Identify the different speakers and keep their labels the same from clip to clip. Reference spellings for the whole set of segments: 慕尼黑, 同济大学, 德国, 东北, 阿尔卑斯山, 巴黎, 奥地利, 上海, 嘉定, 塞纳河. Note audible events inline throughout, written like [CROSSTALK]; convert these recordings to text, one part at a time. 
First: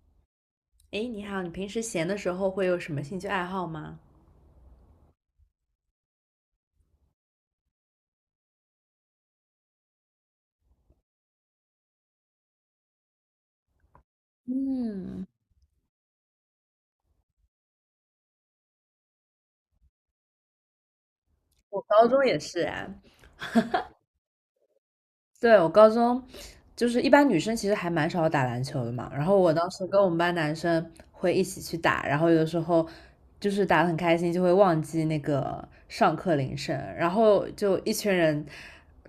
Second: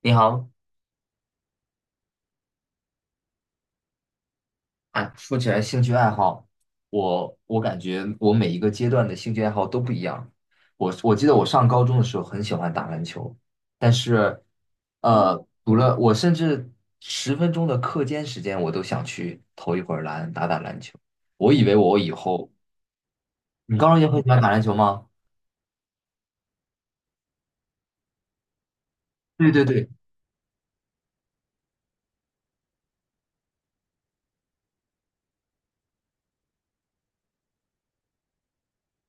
Speaker 1: 你好，
Speaker 2: 哎，你好，你平时闲的时候会有什么兴趣爱好吗？
Speaker 1: 哎，说起来兴趣爱好，我感觉我每一个阶段的兴趣爱好都不一样。我记得我上高中的时候很喜欢打篮球，但是，
Speaker 2: 嗯，
Speaker 1: 读了我甚至十分钟的课间时间，我都想去投一会儿篮，打打篮球。我以为
Speaker 2: 我
Speaker 1: 我
Speaker 2: 高
Speaker 1: 以
Speaker 2: 中也
Speaker 1: 后，
Speaker 2: 是啊。
Speaker 1: 你高中也很喜欢打篮球吗？[LAUGHS]
Speaker 2: 对，我高中就是一般女生其实还蛮少打篮球的嘛，然后
Speaker 1: 对
Speaker 2: 我
Speaker 1: 对
Speaker 2: 当时
Speaker 1: 对，
Speaker 2: 跟我们班男生会一起去打，然后有的时候就是打的很开心，就会忘记那个上课铃声，然后就一群人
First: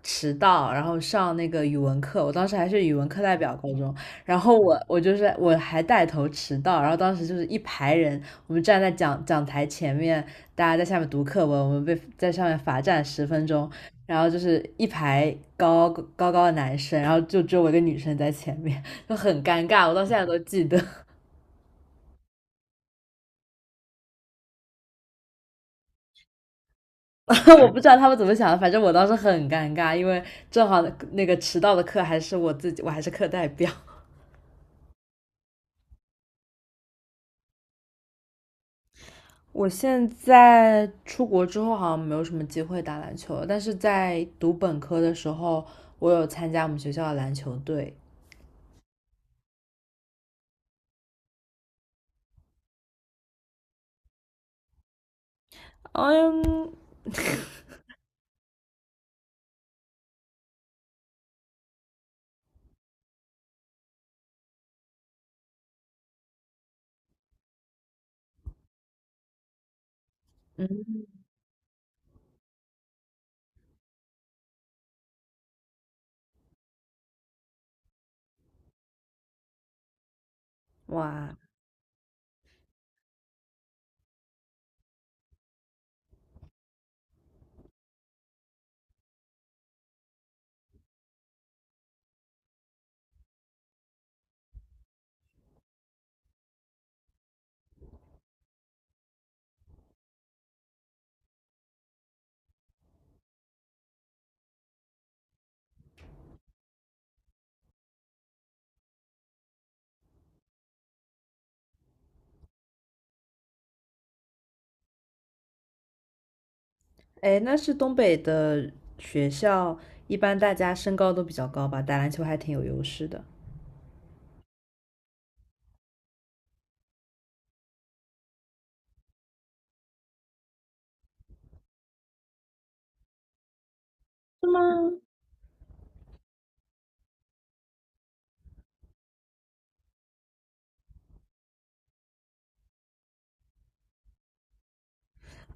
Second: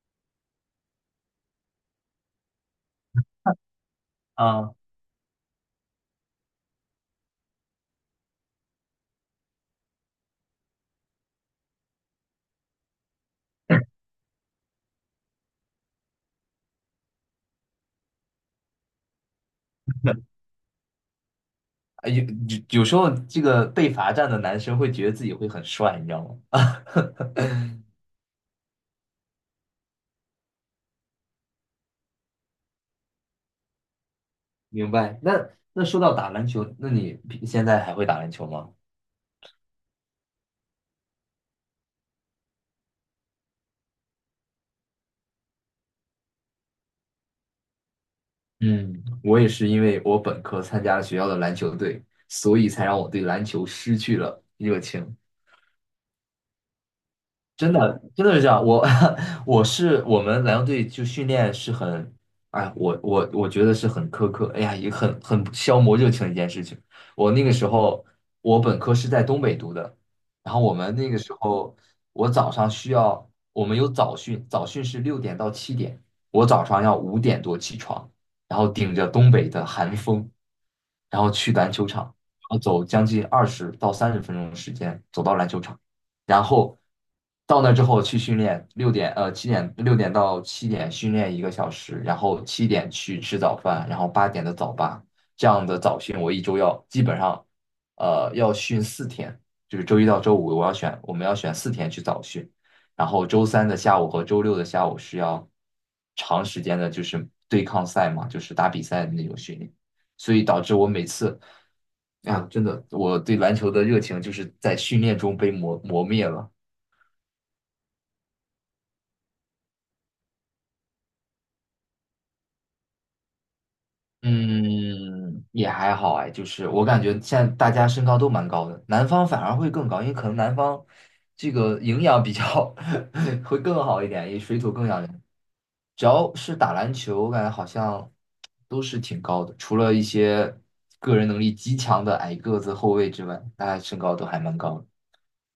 Speaker 2: 迟到，然后上那个语文课，我当时还是语文课代表高中，然后
Speaker 1: 啊、
Speaker 2: 我我就是我还带头迟到，然后当时就是一排人，我们站在讲台前面，大家在下面读课文，我们被在上面罚站10分钟，然后就是一排高的男生，然后就只有我一个女生在前面，就很尴尬，我到现在都记得。
Speaker 1: 啊有有时候这个被罚站的男生会觉得自己会很帅，你知道吗？[LAUGHS]
Speaker 2: [LAUGHS] 我不知道他们怎么想的，反正我当时很尴尬，因为正好那个迟到的课还是我自己，我还是课代表。
Speaker 1: 明白。那那说到打篮球，那你平现在还会打篮球吗？
Speaker 2: [LAUGHS] 我现在出国之后好像没有什么机会打篮球，但是在读本科的时候，我有参加我们学校的篮球队。
Speaker 1: 嗯，我也是因为我本科参加了学校的篮球队，所以才让我对篮球失去了热情。
Speaker 2: 嗯
Speaker 1: 真的，真的是这样。我 [LAUGHS] 我是我们篮球队就训练是很，哎，我觉得是很苛刻，哎呀，也很消磨热情的一件事情。我那个时候，我本科是在东北读的，然后我
Speaker 2: 嗯。
Speaker 1: 们那个时候，我早上需要，我们有早训，早训是六点到七点，我早上要5点多起床，然后顶着东北的寒风，然后
Speaker 2: 哇。
Speaker 1: 去篮球场，然后走将近20到30分钟的时间走到篮球场。然后到那之后去训练，六点七点六点到七点,训练1个小时，然后七点去吃早饭，然后8点的早八，这样的早训我一周要基本上要训四天，就是周一到周五我们要选四天去早训，然后周三的下午和周六的下午是要长时间的，就是对抗赛嘛，就是打比赛的那种训练。所以导致我每次啊，真的，我对篮球的热情就是在训练中被磨灭了。
Speaker 2: 哎，那是东北的学校，一般大家身高都比较高吧，打篮球还挺有优势的。
Speaker 1: 嗯，也还好哎，就是我感觉现在大家身高都蛮高的，南方反而会更高，因为可能南方这个营养比较 [LAUGHS] 会更好一点，也水土更养人。只要是打篮球，我感觉好像都是挺高的，除了一些个人能力极强的矮个子后卫之外，大家身高都还蛮高的。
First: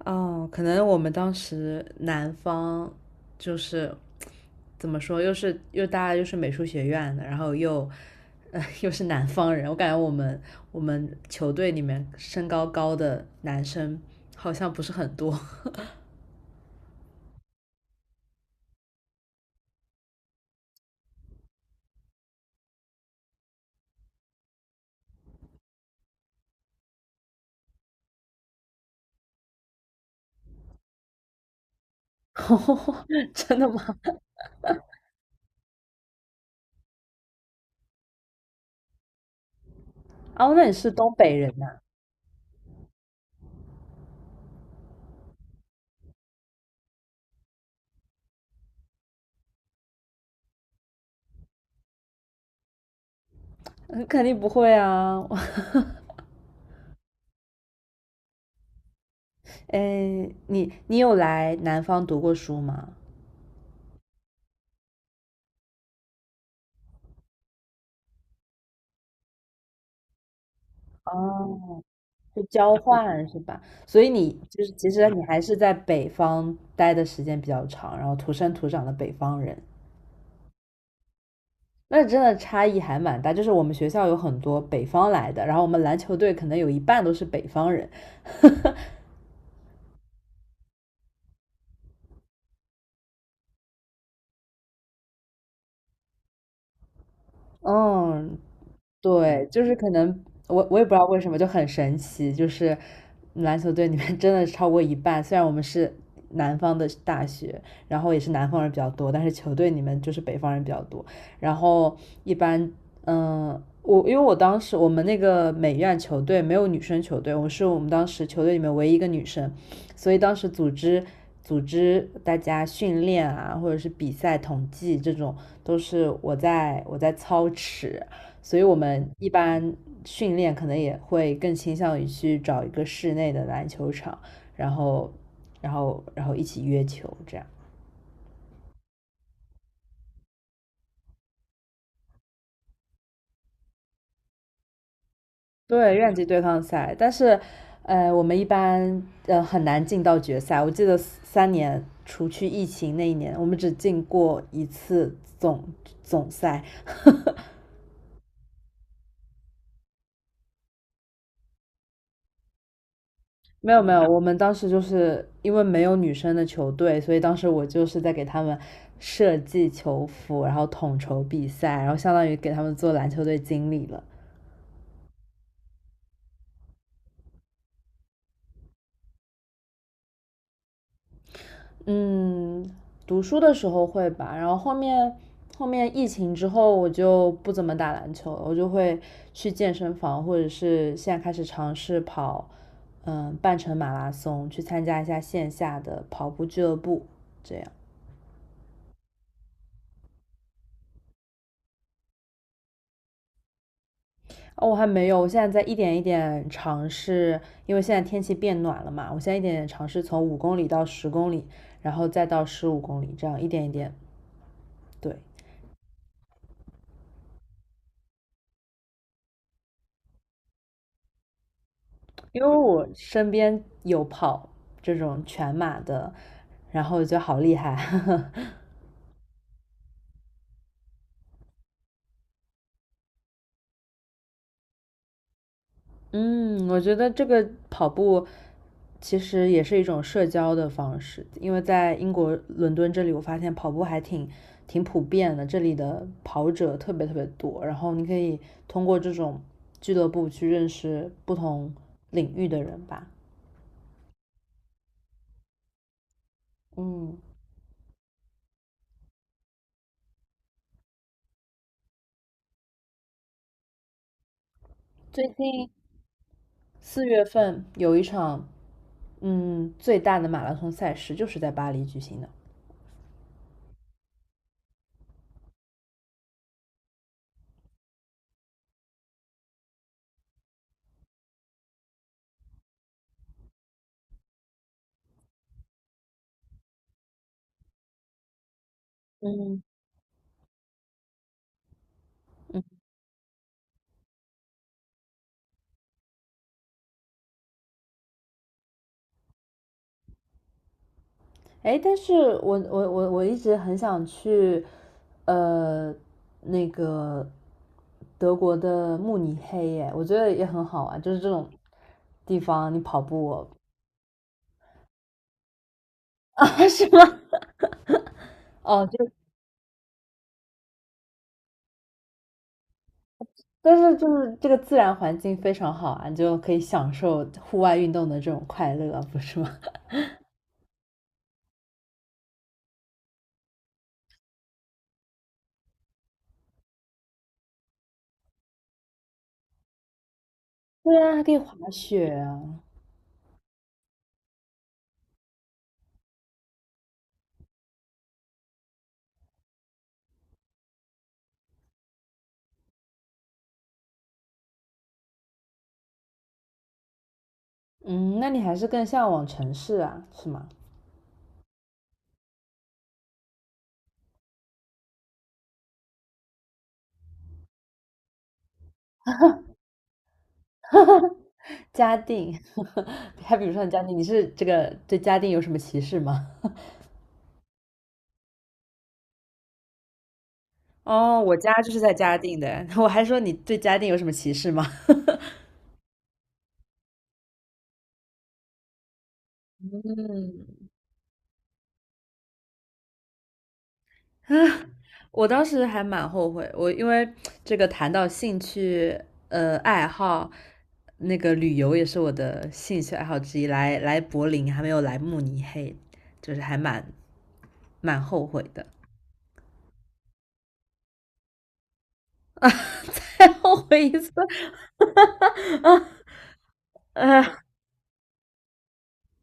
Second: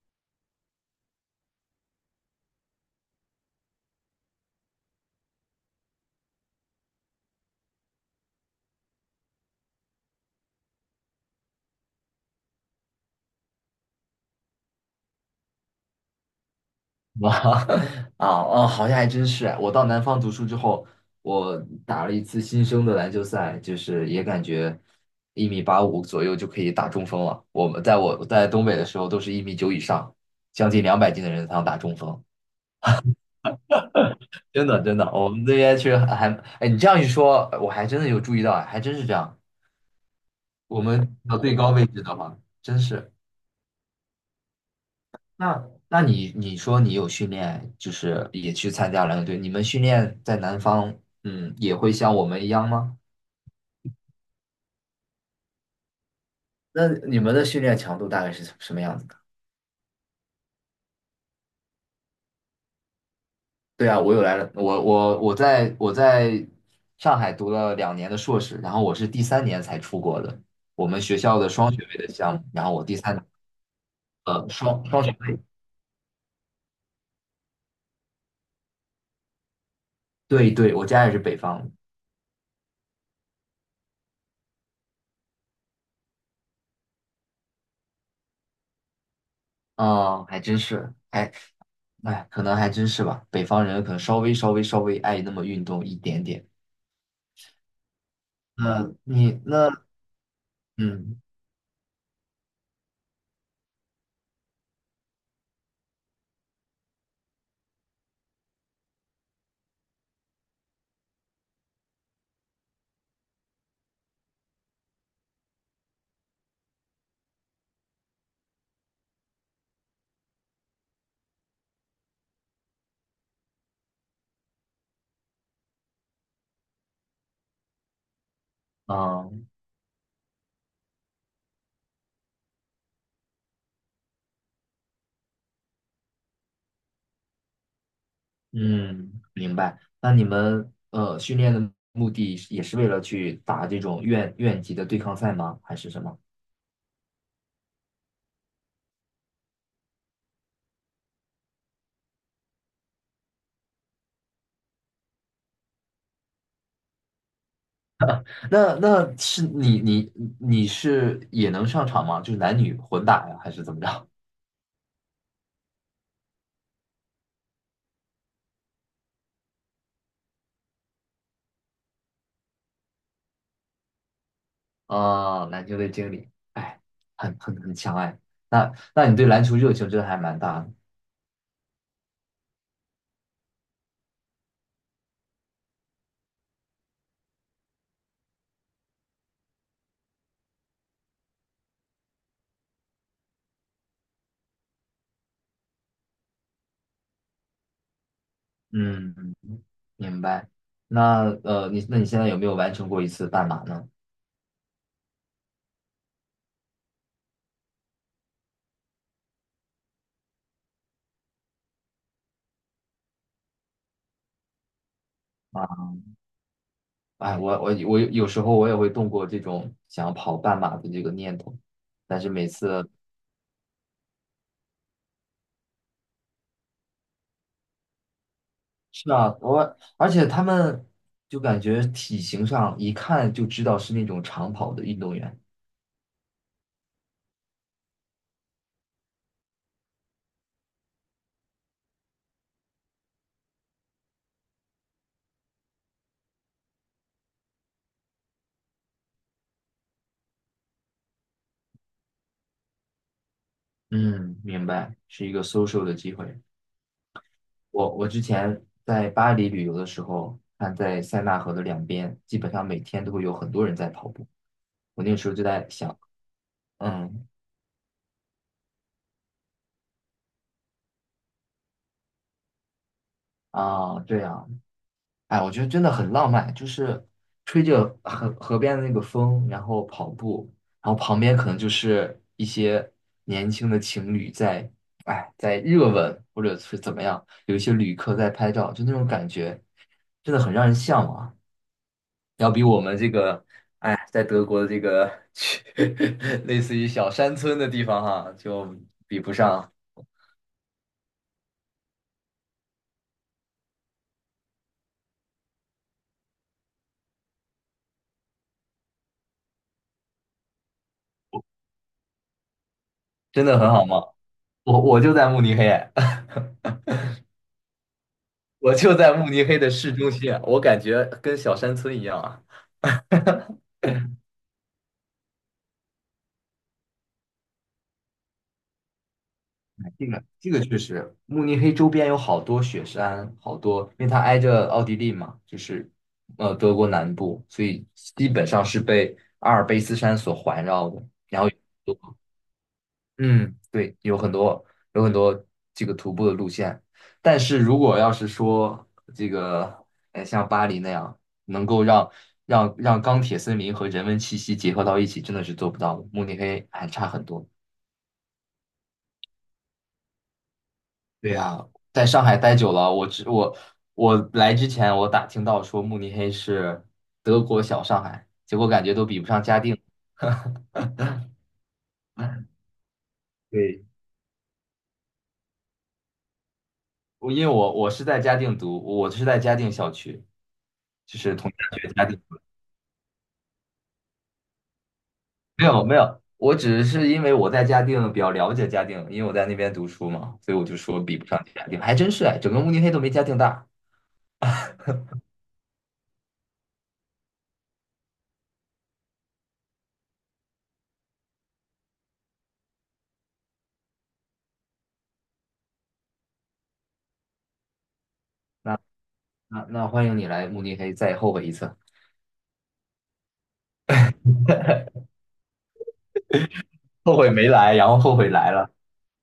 Speaker 2: 哦，可能我们当时南方就是怎么说，又是又大家又是美术学院的，然后又[LAUGHS] 又是南方人，我感觉我们球队里面身高高的男生好像不是很多。
Speaker 1: 哇 [LAUGHS] 啊哦，好像还真是。我到南方读书之后，我打了一次新生的篮球赛，就是也感觉1米85左右就可以打中锋了。我在东北的时候都是1米9以上，将近200斤的人才能打中锋。
Speaker 2: [LAUGHS] 哦，[LAUGHS] 真的吗？
Speaker 1: 真的真的，我们这边确实还，还哎，你这样一说，我还真的有注意到，哎还真是这样。
Speaker 2: 哦，那你
Speaker 1: 我
Speaker 2: 是东
Speaker 1: 们
Speaker 2: 北
Speaker 1: 到
Speaker 2: 人
Speaker 1: 最
Speaker 2: 呐？
Speaker 1: 高位置的话，真是。那那你说你有训练，就是也去参加篮球队，你们训练在南方，嗯，也会像我们一样吗？
Speaker 2: 嗯，肯定不会啊。[LAUGHS]
Speaker 1: 那你们的训练强度大概是什么样子的？
Speaker 2: 哎，你有来南方读过书吗？
Speaker 1: 对啊，我有来了，我在上海读了2年的硕士，然后我是第三年才出国的，我们学校的双
Speaker 2: 哦，
Speaker 1: 学位的项
Speaker 2: 就
Speaker 1: 目，然后
Speaker 2: 交 [LAUGHS]
Speaker 1: 我第三年
Speaker 2: 换是吧？所以你就是
Speaker 1: 双
Speaker 2: 其
Speaker 1: 双
Speaker 2: 实
Speaker 1: 学
Speaker 2: 你
Speaker 1: 位，
Speaker 2: 还是在北方待的时间比较长，然后土生土长的北方人，
Speaker 1: 对对，我家也是北方的，
Speaker 2: 那真的差异还蛮大。就是我们学校有很多北方来的，然后我们篮球队可能有一半都是北方人。[LAUGHS]
Speaker 1: 嗯，还真是，哎哎，可能还真是吧，北方人可能稍微爱那么运动一点点。
Speaker 2: 嗯，
Speaker 1: 嗯，你
Speaker 2: 对，就
Speaker 1: 那
Speaker 2: 是可能我也不知道
Speaker 1: 嗯
Speaker 2: 为什么就很神奇，就是篮球队里面 [LAUGHS] 真的超过一半，虽然我们是南方的大学，然后也是南方人比较多，但是球队里面就是北方人比较多。然后一般，嗯，我因为我当时我们那个美院球队没有女生球队，我是我们当时球队里面唯一一个女生，所以当时组织大家训练啊，或者是比赛统计这种，都是我在操持，所以我们一
Speaker 1: 啊
Speaker 2: 般训练可能也会更倾向于去找一个室内的篮球场，然后，然后一起约球这样。
Speaker 1: 嗯，明白。那你们训练的目的是也是为了去打这种院级的对抗赛吗？还是
Speaker 2: 对，
Speaker 1: 什
Speaker 2: 院
Speaker 1: 么？
Speaker 2: 级对抗赛，但是，我们一般很难进到决赛。我记得三年，除去疫情那一年，我们只进过一次总赛。
Speaker 1: 那那是你是也能上场吗？就是男女混打呀，还是
Speaker 2: 没
Speaker 1: 怎么
Speaker 2: 有没有，
Speaker 1: 着？
Speaker 2: 我们当时就是因为没有女生的球队，所以当时我就是在给他们设计球服，然后统筹比赛，然后相当于给他们做篮球队经理了。
Speaker 1: [LAUGHS] 啊，篮球队经理，哎，很强哎。那那你对篮球热情真的还蛮大的。
Speaker 2: 嗯，读书的时候会吧，然后后面疫情之后我就不怎么打篮球了，我就会去健身房，或者是现在开始尝试跑，嗯，半程马拉松，去参加一下线下的跑步俱乐部，这样。
Speaker 1: 嗯，明白。那，你现在有没有完成过一次半马呢？
Speaker 2: 哦，我还没有，我现在在一点一点尝试，因为现在天气变暖了嘛，我现在一点点尝试从五公里到10公里，然后再到15公里，这样一点一点。对，
Speaker 1: 啊。哎，我有时候我也会动过这种想要跑半马的这个念头，但是
Speaker 2: 因为
Speaker 1: 每
Speaker 2: 我
Speaker 1: 次
Speaker 2: 身边有跑这种全马的，然后我觉得好厉害。[LAUGHS]
Speaker 1: 是啊，我而且他们就感觉体型上一看就知道是那种长跑的运动员。
Speaker 2: 嗯，我觉得这个跑步其实也是一种社交的方式，因为在英国伦敦这里，我发现跑步还挺普遍的，这里的跑者特别特别多，然后你可以通过这种俱乐部去认识不同领域的人吧。
Speaker 1: 嗯，明白，是一个 social 的机会。
Speaker 2: 嗯，
Speaker 1: 我之前在巴黎旅游的时候，看在塞纳河的两边，基本上每天都会有很多人在跑步。我那个时候
Speaker 2: 最
Speaker 1: 就在
Speaker 2: 近
Speaker 1: 想，
Speaker 2: 四月
Speaker 1: 嗯
Speaker 2: 份有一场最大的马拉松赛事，就是在巴黎举行的。
Speaker 1: 啊，对啊。哎，我觉得真的很浪漫，就是吹着河边的那个风，然后跑步，然后旁边可能就是一些年轻的情侣在，哎，在热吻或者是怎么样，有一些旅客在拍照，就那种感觉，真的很让人向往，要比我们这个，哎，在德国的这个 [LAUGHS] 类似于小山村的地方哈，就比不上，
Speaker 2: 哎，但是我一直很想去，呃，那个德国的慕尼黑耶，我觉得也很好玩，就是这种地方你跑
Speaker 1: 真
Speaker 2: 步。 [LAUGHS]
Speaker 1: 的很好吗？我我就在慕尼黑。
Speaker 2: 啊，是吗？
Speaker 1: 我
Speaker 2: 哦，
Speaker 1: 就在慕尼黑的市中心，我感觉跟小山村一样啊。
Speaker 2: 但是就是这个自然环境非常好啊，你就可以享受户外运动的这种快乐，不是吗？
Speaker 1: 这个确实，慕尼黑周边有好多雪山，好多，因为它挨着奥地利嘛，就是德国南部，所以基本上是被阿尔卑斯山所环
Speaker 2: [LAUGHS]
Speaker 1: 绕
Speaker 2: 对
Speaker 1: 的。
Speaker 2: 啊，还可以
Speaker 1: 然后
Speaker 2: 滑雪啊。
Speaker 1: 嗯，对，有很多这个徒步的路线，但是如果要是说这个，像巴黎那样能够让钢铁森林和人文气息结合到一起，真的是做不到的。慕尼黑还差很多。
Speaker 2: 嗯，那你还是更向往城市啊，是吗？
Speaker 1: 对呀，在上海待久了，我来之前我打听到说慕尼黑是德国小上海，结果感觉都比不上嘉定。
Speaker 2: 嘉定，[LAUGHS] 还比如说你嘉
Speaker 1: 对，
Speaker 2: 定，你是这个对嘉定有什么歧视吗？
Speaker 1: 因为我是在嘉定读，我是在嘉定校区，就
Speaker 2: 哦，
Speaker 1: 是
Speaker 2: 我
Speaker 1: 同
Speaker 2: 家
Speaker 1: 济
Speaker 2: 就
Speaker 1: 大
Speaker 2: 是
Speaker 1: 学
Speaker 2: 在
Speaker 1: 嘉
Speaker 2: 嘉
Speaker 1: 定。
Speaker 2: 定的，[LAUGHS] 我还说你对嘉定有什么歧视吗？[LAUGHS]
Speaker 1: 没有没有，我只是因为我在嘉定比较了解嘉定，因为我在那边读书嘛，所以我
Speaker 2: 嗯，
Speaker 1: 就说比不上嘉定，还真是哎，整个慕尼黑都没嘉定大。
Speaker 2: 我当时还蛮后悔，我因为这个谈到兴趣，呃，爱好，那个旅游也是我的兴趣爱好之一。来柏林，还没有来慕尼黑，就是还蛮后悔的。
Speaker 1: 那那那欢迎你来慕尼黑，再后悔一次，
Speaker 2: [LAUGHS] 再后悔一次。[LAUGHS] 啊，
Speaker 1: 后悔
Speaker 2: 呃，
Speaker 1: 没来，然后后悔来了。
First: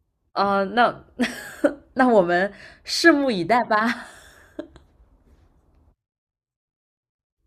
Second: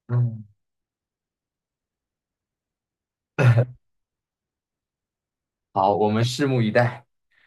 Speaker 1: 嗯，
Speaker 2: 哦、那 [LAUGHS] 那我们拭目以待吧。
Speaker 1: 好，我们拭目以待。